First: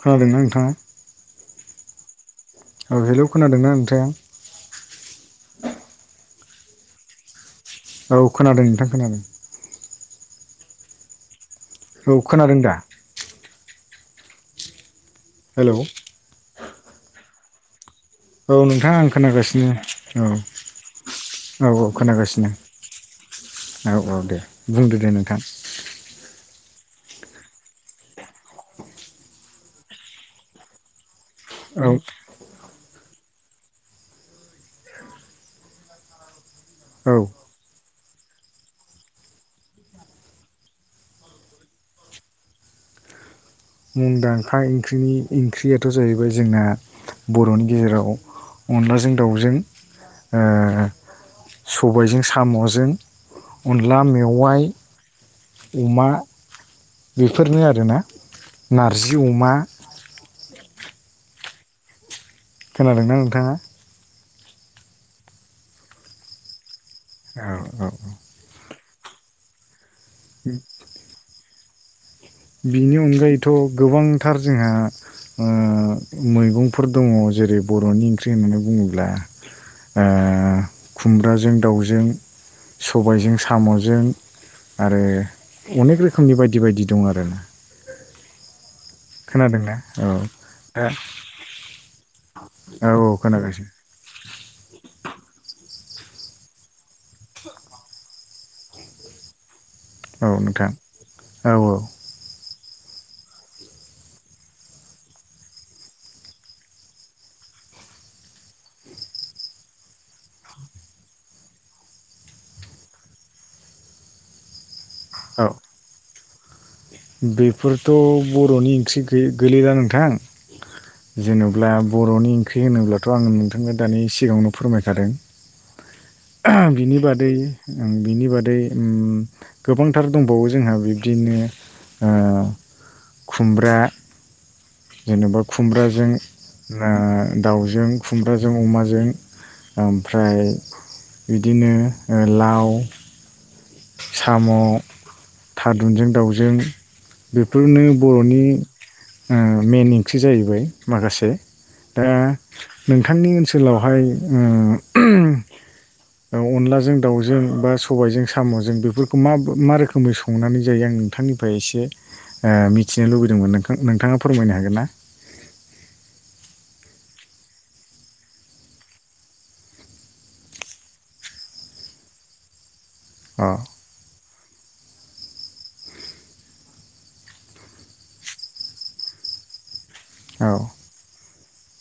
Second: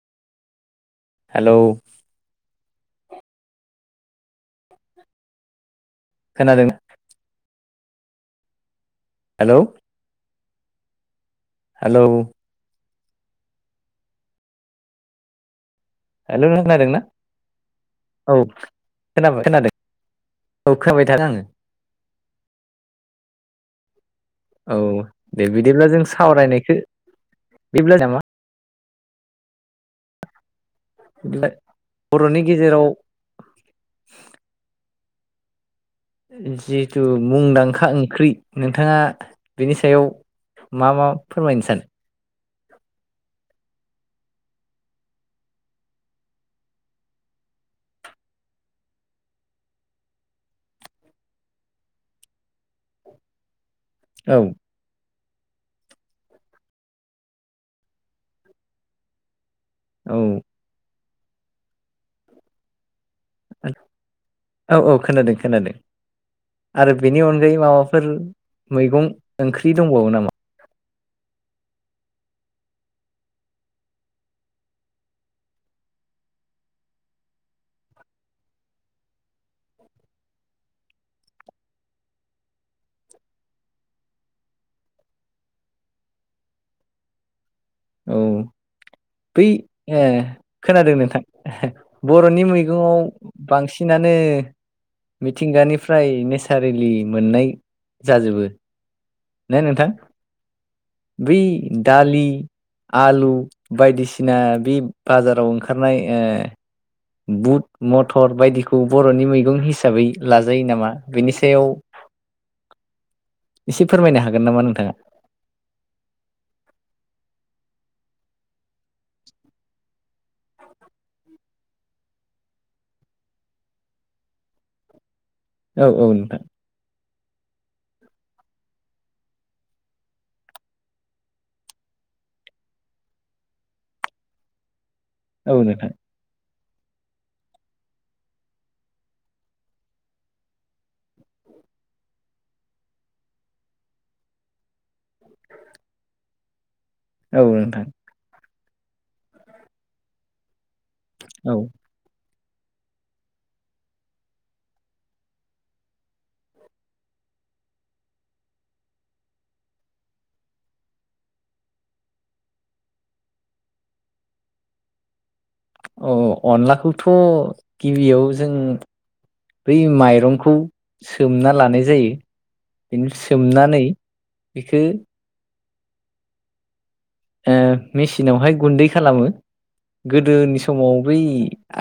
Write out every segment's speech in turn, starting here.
खोनादोंना नोंथाङा? हेलौ औ हेल' खोनादोंना नोंथाङा? खोनादों औ खोनादों नोंथां खोनादों हेलौ हेलौ औ खोनादों दा? हेलौ हेल' नोंथां खोनादोंना? औ नोंथाङा आं खोनाबाय खोनागासिनो खोनादों औ खोनाबाय थादों आङो औ औ खोनागासिनो औ औ दे औ बुंदो नोंथां दे बिदिब्ला जों सावरायनायखौ बिब्ला [unintelligible] नामा? [unintelligible] औ बर'नि गेजेराव जिथु औ मुंदांखा ओं ख्रि नोंथाङा बेनि सायाव मा मा फोरमायनो सानो? मुंदांखा ओंख्रिनि ओंख्रियाथ' जाहैबाय जोंना बरनि गेजेराव अनलाजों दाउजों ओ सबायजों सामजों अनला औ मेवाइ अमा बेफोरनो आरोना नारजि अमा औ खोनादोंना नोंथाङा? औ औ खोनादों खोनादों आरो बेनि औ अनगायै औ माबाफोर मैगं ओंख्रि दंबावो नामा? बिनि अनगायैथ' गोबांथार जोंहा ओ- मैगंफोर दङ जेरै बरनि ओंख्रि होननानै बुङोब्ला ओ खुमब्राजों दाउजों सबायजों साम'जों आरो अनेक रोखोमनि बायदि बायदि दं आरो औ बै ओ खोनादों नोंथां बर नि मैगङाव औ खोनागासिनो बांसिना नो मिथिंगानिफ्राय नेसारेलि मोननाय जाजोबो ना नोंथां औ नोंथां बै औ औ दालि आलु बायदिसिना बे बाजाराव ओंखारनाय ओ बुट मथर बायदिखौ बर' नि मैगं हिसाबै लाजायो नामा बेनि सायाव [inaudible] एसे फोरमायनो हागोन नामा नोंथाङा? औ बेफोरथ' बर नि ओंख्रि गोलैला नोंथां जेनब्ला बर नि ओंख्रि होनोब्लाथ आं नोंथांनो दानि सिगाङावनो फोरमायखादों औ औ नोंथां दै बिनि बादै उम गोबांथार दंबावो जोंहा बिब्दिनो ओ खुमब्रा जेनेबा औ नोंथां खुमब्राजों ना-दाउजों खुमब्राजों अमाजों ओमफ्राय बिदिनो लाव साम थादुनजों दाउजों औ बेफोरनो नोंथां बर नि ओ मइेन ओंख्रि जाहैबाय माखासे औ दा नोंथांनि ओनसोलावहाय उ अनलाजों दाउजों बा सबायजों सा सामजों बेफोरखौ मा मा रोखोमै संनानै जायो आं नोंथांनिफ्राय एसे मिथिनो लुबैदों नोंथां नोंथाङा फोरमायनो हागोन ना औ अनलाखौथ गिबियाव जों बै माइरंखौ सोमना लानाय जायो बिनि अ सोमनानै बेखो ओ-मेसिनावहाय गुन्दै खालामो औ गोदोनि समाव बै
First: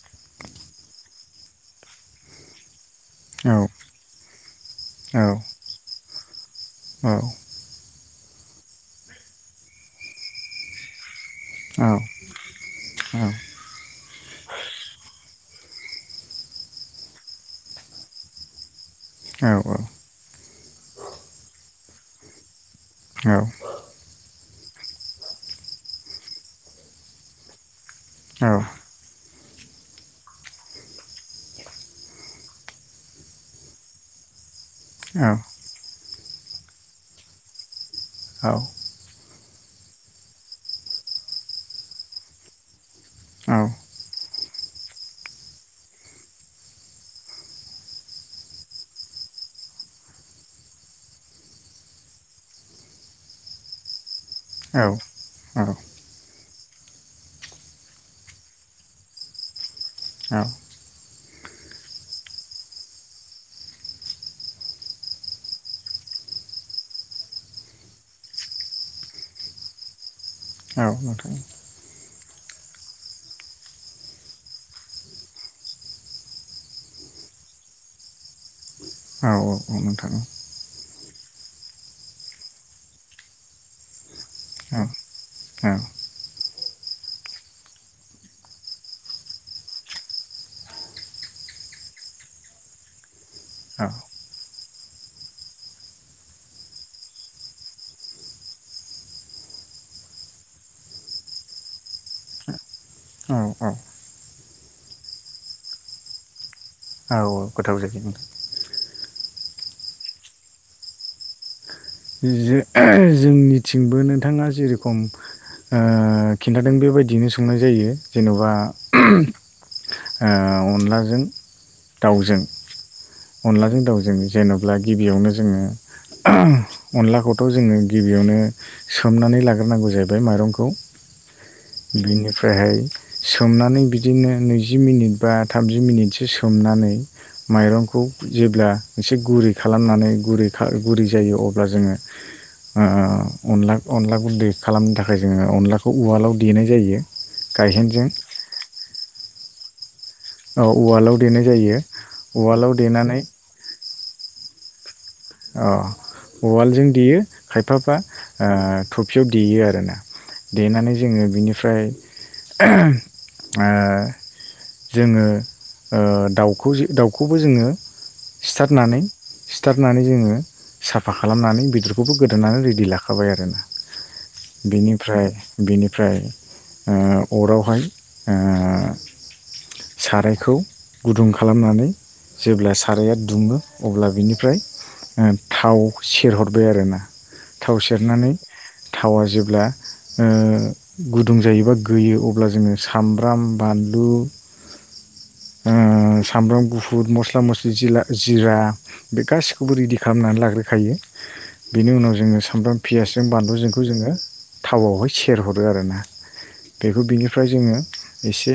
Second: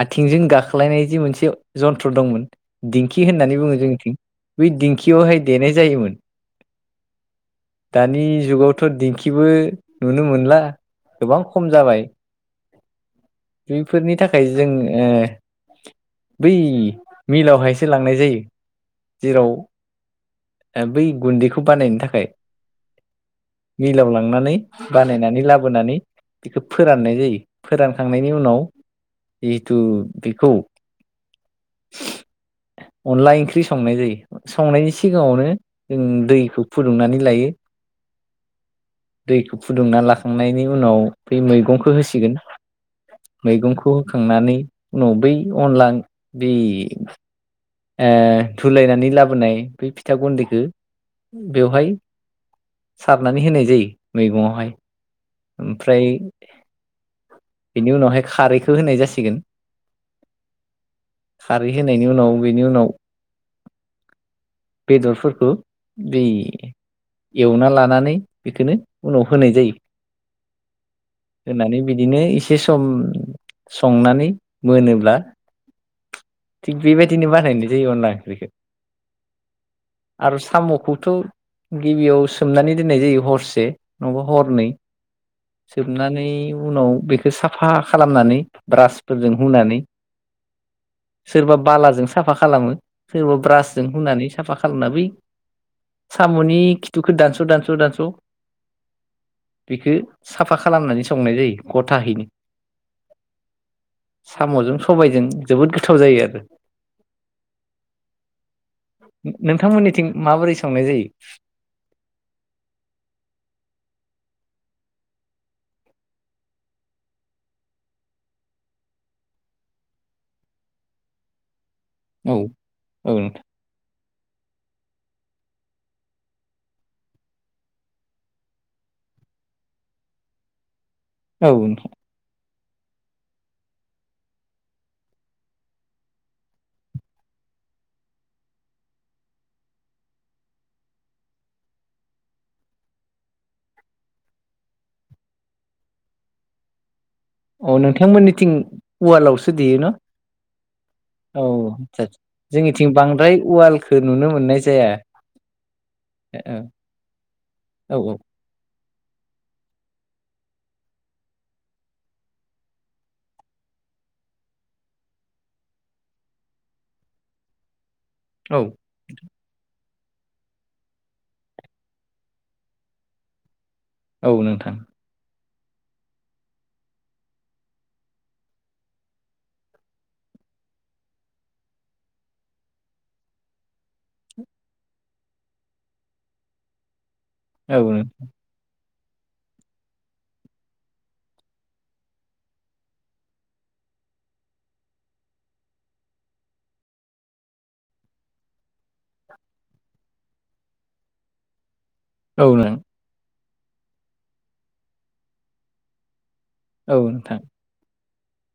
आथिंजों गाख्लायनाय जि मोनसे जन्थ्र दंमोन दिंखि औ होननानै बुङो जोंनिथिं बै दिंखियावहाय देनाय जायोमोन औ दानि जुगावथ दिंखिबो नुनो मोनला गोबां खम औ जाबाय [unintelligible] बैफोरनि थाखाय जों-ओ बै मिलावहायसो लांनाय जायो जेराव औ औ बै गुन्दैखौ बानायनो थाखाय मिलाव लांनानै बानायनानै लाबोनानै बेखौ फोराननाय जायो फोरानखांनायनि औ उनाव जिहेथु बेखौ अनला ओंख्रि संनाय जायो संनाय सिगाङावनो जों दैखौ फुदुंनानै लायो औ दैखौ फुदुंना लाखांनायनि उनाव बै मैगंखौ होसिगोन मैगंखौ होखांनानै उनाव बै अनला बे ओ धुलायनानै लाबोनाय बे फिथा गुन्दैखौ बेवहाय सारनानै होनाय जायो मैगंआवहाय औ ओमफ्राय बेनि उनावहाय खारैखौ होनाय जासिगोन औ खारै होनायनि उनाव बेनि उनाव बेदरफोखौ बे एवना लानानै बेखोनो उनाव होनाय जायो औ नोंथां होनानै बिदिनो एसे सम संनानै मोनोब्ला थिग बेबायदिनो बानायनाय जायो अनला ओंख्रिखौ औ-औ औ नोंथां थ' गिबियाव सोमनानै दोननाय जायो हरसे नङाबा हरनै औ औ सोमनानै उनाव बेखौ साफा खालामनानै ब्रासफोरजों हुनानै सोरबा बालाजों साफा खालामो सोरबा ब्रासजों होनुनानै साफा खालामना बै साम'नि खिथुखौ दानस'-दानस' दानस' बेखौ साफा खालामनानै संनाय जायो गथाहैनो औ औ साम'जों सबायजों जोबोद गोथाव जायो आरो औ-औ गोथाव जायो नोंथां नोंथांमोननिथिं माबोरै संनाय जायो जो जोंनिथिंबो नोंथाङा जिरखम आ खिन्थादों बेबायदिनो संनाय जायो जेन'बा ओ अनलाजों औ दाउजों औ नोंथां अनलाजों दाउजों जेन'ब्ला गिबियावनो जोङो अनलाखौथ' जोङो गिबियावनो सोमनानै लाग्रोनांगौ जाहैबाय माइरंखौ औ नोंथां ओमफ्रायहाय सोमनानै बिदिनो नैजि मिनिट बा थामजि मिनिटसो सोमनानै माइरंखौ जेब्ला एसे गुरै खालामनानै गुरै खा गुरै जायो अ ब्ला जोङो ओ ओ ओ अनला अनलाखौै गुन्दै खालामनो थाखाय जोङो अनलाखौ उवालाव देनाय जायो। अ गायहेनजों नोंथांमोननिथिं उवालावसो देयो ना? औ उवालाव औ देनाय जायो उवालाव जोंनिथिं देनानै बांद्राय उवालखौ नुनो मोननाय जाया। अ उवालजों देयो खायफाफ्रा औ ओ थफियाव देयो आरोना देनानै जोङो बिनिफ्राय ओ जोङो ओ दाउखौ दाउखौबो जोङो औ सिथारनानै सिथारनानै जोङो साफा खालामनानै बेदरखौबो गोदोनानै रेडि लाखाबाय आरोना औ नोंथां बेनिफ्राय बेनिफ्राय ओ अरावहाय ओ सारायखौ गुदुं खालामनानै जेब्ला साराया दुङो अब्ला बिनिफ्राय थाव सेरहरबाय आरोना थाव औ औ सेरनानै थावा जेब्ला ओ गुदुं जायोबा गोयो अब्ला जोङो सामब्राम बा नलु ओ सामब्राम गुफुर मस्ला मस्लि जिला जिरा बे गासि खौबो रेडि खालामनानै लाग्रोखायो बेनि उनाव जोङो नों सामफ्राम पियासजों बान लुजोंखौ जोङो थावआवहाय सेरहरो आरोना औ बेखौ नोंथां बिनिफ्राय जोङो एसे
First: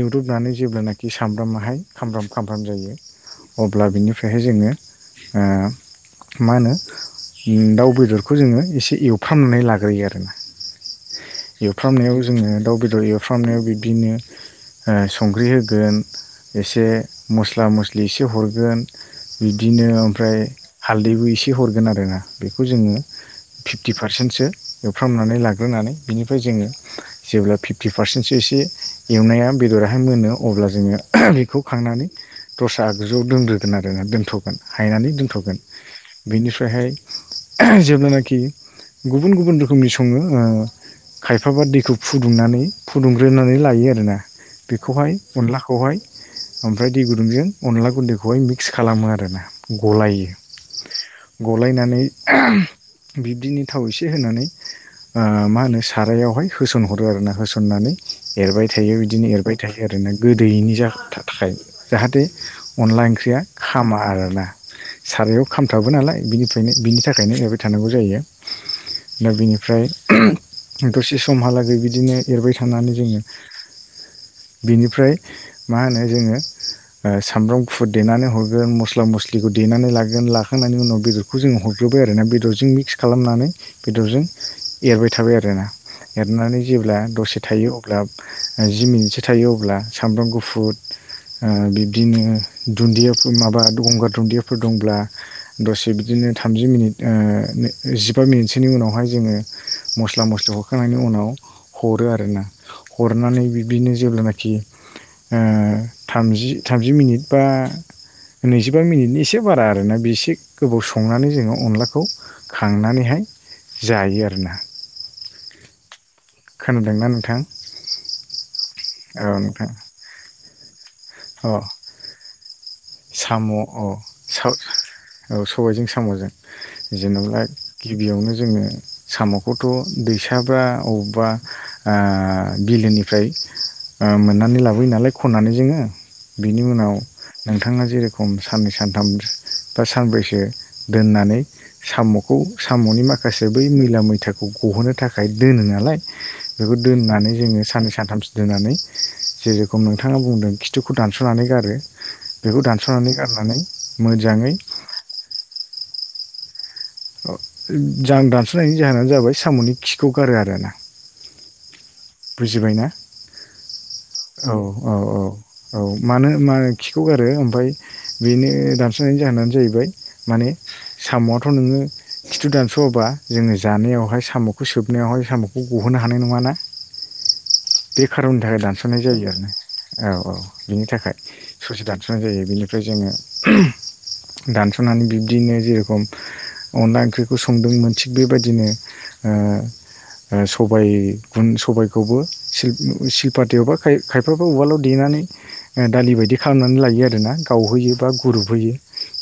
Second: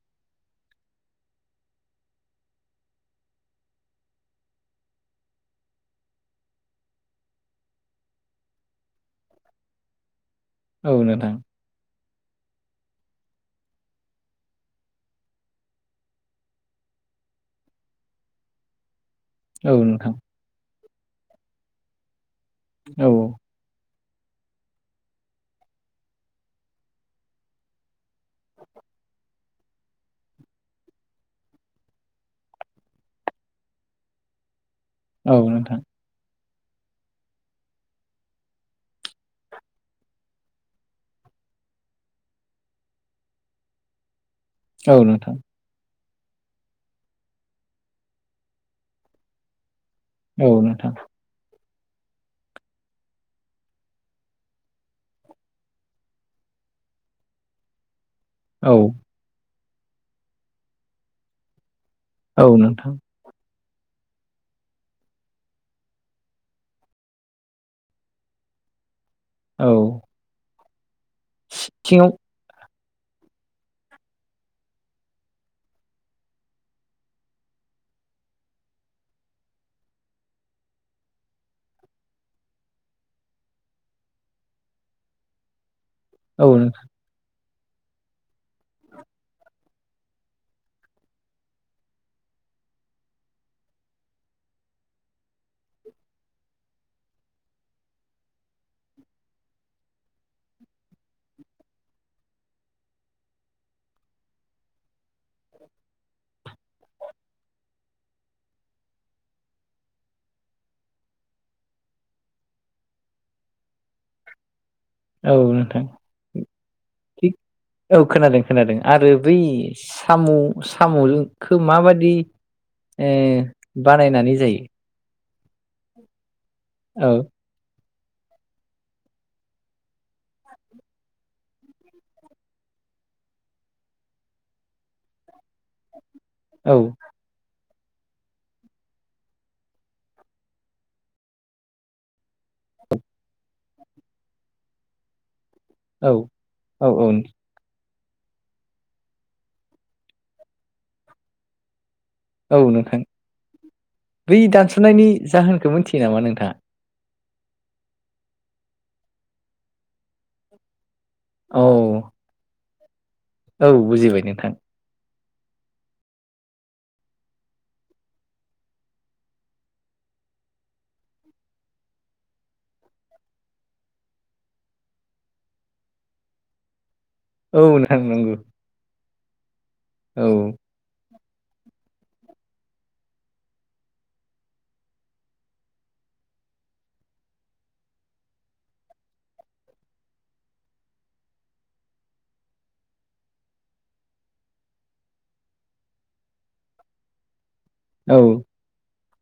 इउदुबनानै जेब्लानाखि सामब्रामाहाय खामब्राम खामब्राम जायो अब्ला बिनिफ्रायहाय जोङो ओ मा होनो उम दाउ बेदरखौ जोङो एसे एवफ्रामनानै लाग्रोयो आरोना। औ नोंथां एवफ्रामनायाव जोङो दाउ बेदर एवफ्रामनायाव बिब्दिनो ओ संख्रि होगोन एसे मस्ला मस्लि एसे हरगोन औ बिब्दिनो नोंथां ओमफ्राय हालदैबो एसे हरगोन आरोना बेखौ जोङो औ फिफटि पारसेन्टसो एवफ्रामनानै लाग्रोनानै बिनिफ्राय जोङो जेब्ला फिफ्टि पारसेन्टसो एसे एवनाया बेदराहाय मोनो अब्ला जोङो बेखौ खांनानै दस्रा आगजुआव दोनग्रोगोन आरोना दोन थ'गोन हायनानै औ दोनथ'गोन नोंथां बेनि फ्रायहाय जेब्लानाखि गुबुन गुबुन रोखोमनि सङो ओ खायफाबा दैखौ फुदुंनानै फुदुंग्रोनानै लायो आरोना औ बेखौहाय नोंथां अनलाखौहाय ओमफ्राय दै गुदुंजों अनला गुन्दैखौहाय मिक्स खालामो आ रोना गलायो औ नोंथां गलायनानै बिब्दिनो थाव एसे होनानै ओ मा होनो सारायावहाय होसनहरो आरो ना होसननानै एरबाय औ थायो बिदिनो एरबाय थायो आरोना गोदैयैनि जा थाखाय जाहाथे औ नोंथां अनला ओंख्रिया खामा आरोना सारायाव खामथाबो नालाय बिनिफ्रायनो बिनि थाखायनो एरबाय थानांगौ जायो। दा औ बेनिफ्राय उम दसे समहालागै सिथिङाव बिदिनो एरबाय थानानै जोङो बिनिफ्राय मा होनो जोङो सामब्राम गुफुर देनानै हर गोन मस्ला मस्लिखौ देनानै लागोन लाखांनायनि उनाव बेदरखौ जोङो हरग्रोबाय आरो ना बेदरजों मिक्स खालामनानै बेदरजों एरबाय थाबाय आरोना औ एरनानै जेब्ला दसे थायो अब्ला जि मिनिटसो थायो अब्ला सामब्राम गुफुर ओ बिब्दिनो दुन्दियाव माबा गंगार दुन्दियाफोर दंब्ला दसे बिदिनो थामजि मिनिट ओ जि मिनिटसोनि उनावहाय जोङो मस्ला मस्लि हरखांनायनि उनाव हरो आरोना। हरनानै बिब्दिनो जेब्लानाखि ओ थामजि थामजि मिनिट बा नैजिबा मिनिटनि एसे बारा आरोना बेसे गोबाव संनानै जोङो अनलाखौ खांनानैहाय जायो आरोना। औ नोंथां। खोनादोंना थिग नोंथां औ खोनादों खोनादों आरो औ बै नोंथां साम' अ साम'जोंखो माबादि ओ साम' अ बानायनानै जायो? औ सबायजों साम'जों औ जेन'बा गिबियावनो जोङो साम'खौथ' दैसाबा अबेबा ओ बि लोनिफ्राय ओ मोननानै लाबोयो नालाय खननानै जोङो। बिनि उनाव औ नोंथाङा जेरेखम साननै सानथाम बा सानब्रैसो दोननानै साम'खौ साम'नि माखासे बै मैला मैथाखौ गहोनो थाखाय दोनो नालाय औ बेखौ औ औ दोननानै जोङो साननैसो सानथामसो दोननानै जेरेखम नोंथाङा बुंदों खिथुखौ दानस'नानै गारो। बेखौ औ नोंथां दानस'नानै गारनानै बै मोजाङै दानस'नायनि जाहोनखौ मिथियो नामा नोंथाङा? औ जां दानस'नायनि जाहोनानो जाबाय साम'नि खिखौ गारो आरो ना। औ। बुजिबायना? औ बुजिबाय नोंथां औ औ औ। औ मानो मा खिखौ गारो ओमफाय बेनो दानस्लायनायनि जाहोनानो जाहैबाय माने साम'आथ' नोङो खिथु दानस'वाबा जोङो जानायावहाय साम'खौ सोबनायावहाय साम'खौ गहोनो हानाय नङाना? औ नोंथां बे नंगौ खार'ननि थाखाय दानस'नाय जायो आरोना। औ, औ, बिनि थाखाय। ससे दानस'नाय जायो बेनिफ्राय जोङो दानस'नानै बिब्दिनो जेर'खम अनला ओंख्रिखौ संदोंमोन थिग बेबायदिनो ओ ओ सबाय गुन सबायखौबो सिल सिल्पातेयावबा खाय खायफाबा उवालाव देनानै ओ दालि बायदि खालामनानै लायो आरोना गावहोयो बा औ गुरुबहोयो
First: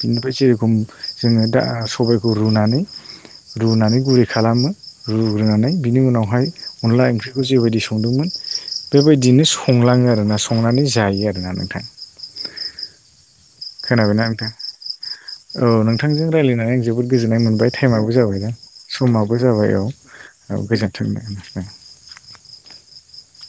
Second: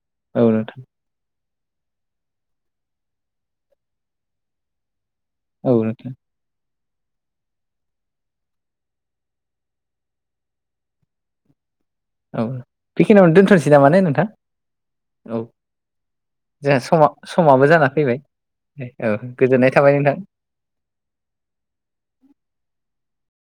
बिनिफ्राय औ जेर'खम नोंथां जोङो दा सबायखौ रुनानै रुनानै गुरै खालामो रुग्रोनानै। औ बिनि नोंथां उनावहाय अनला ओंख्रिखौ जेबायदि संदोंमोन बेबायदिनो संलाङो आरोना संनानै जायो आरोना नोंथां। औ बेखिनियावनो दोनथ'नोसै नामा ने नोंथां? औ नोंथांजों रायलायनानै जोंहा आं समा जोबोद गोजोननाय समाबो मोनबाय, जाना टाइमाबो फैबाय जाबायना? औ समाबो जाबाय गोजोननाय औ थाबाय नोंथां। औ गोजोन्थों। [unintelligible]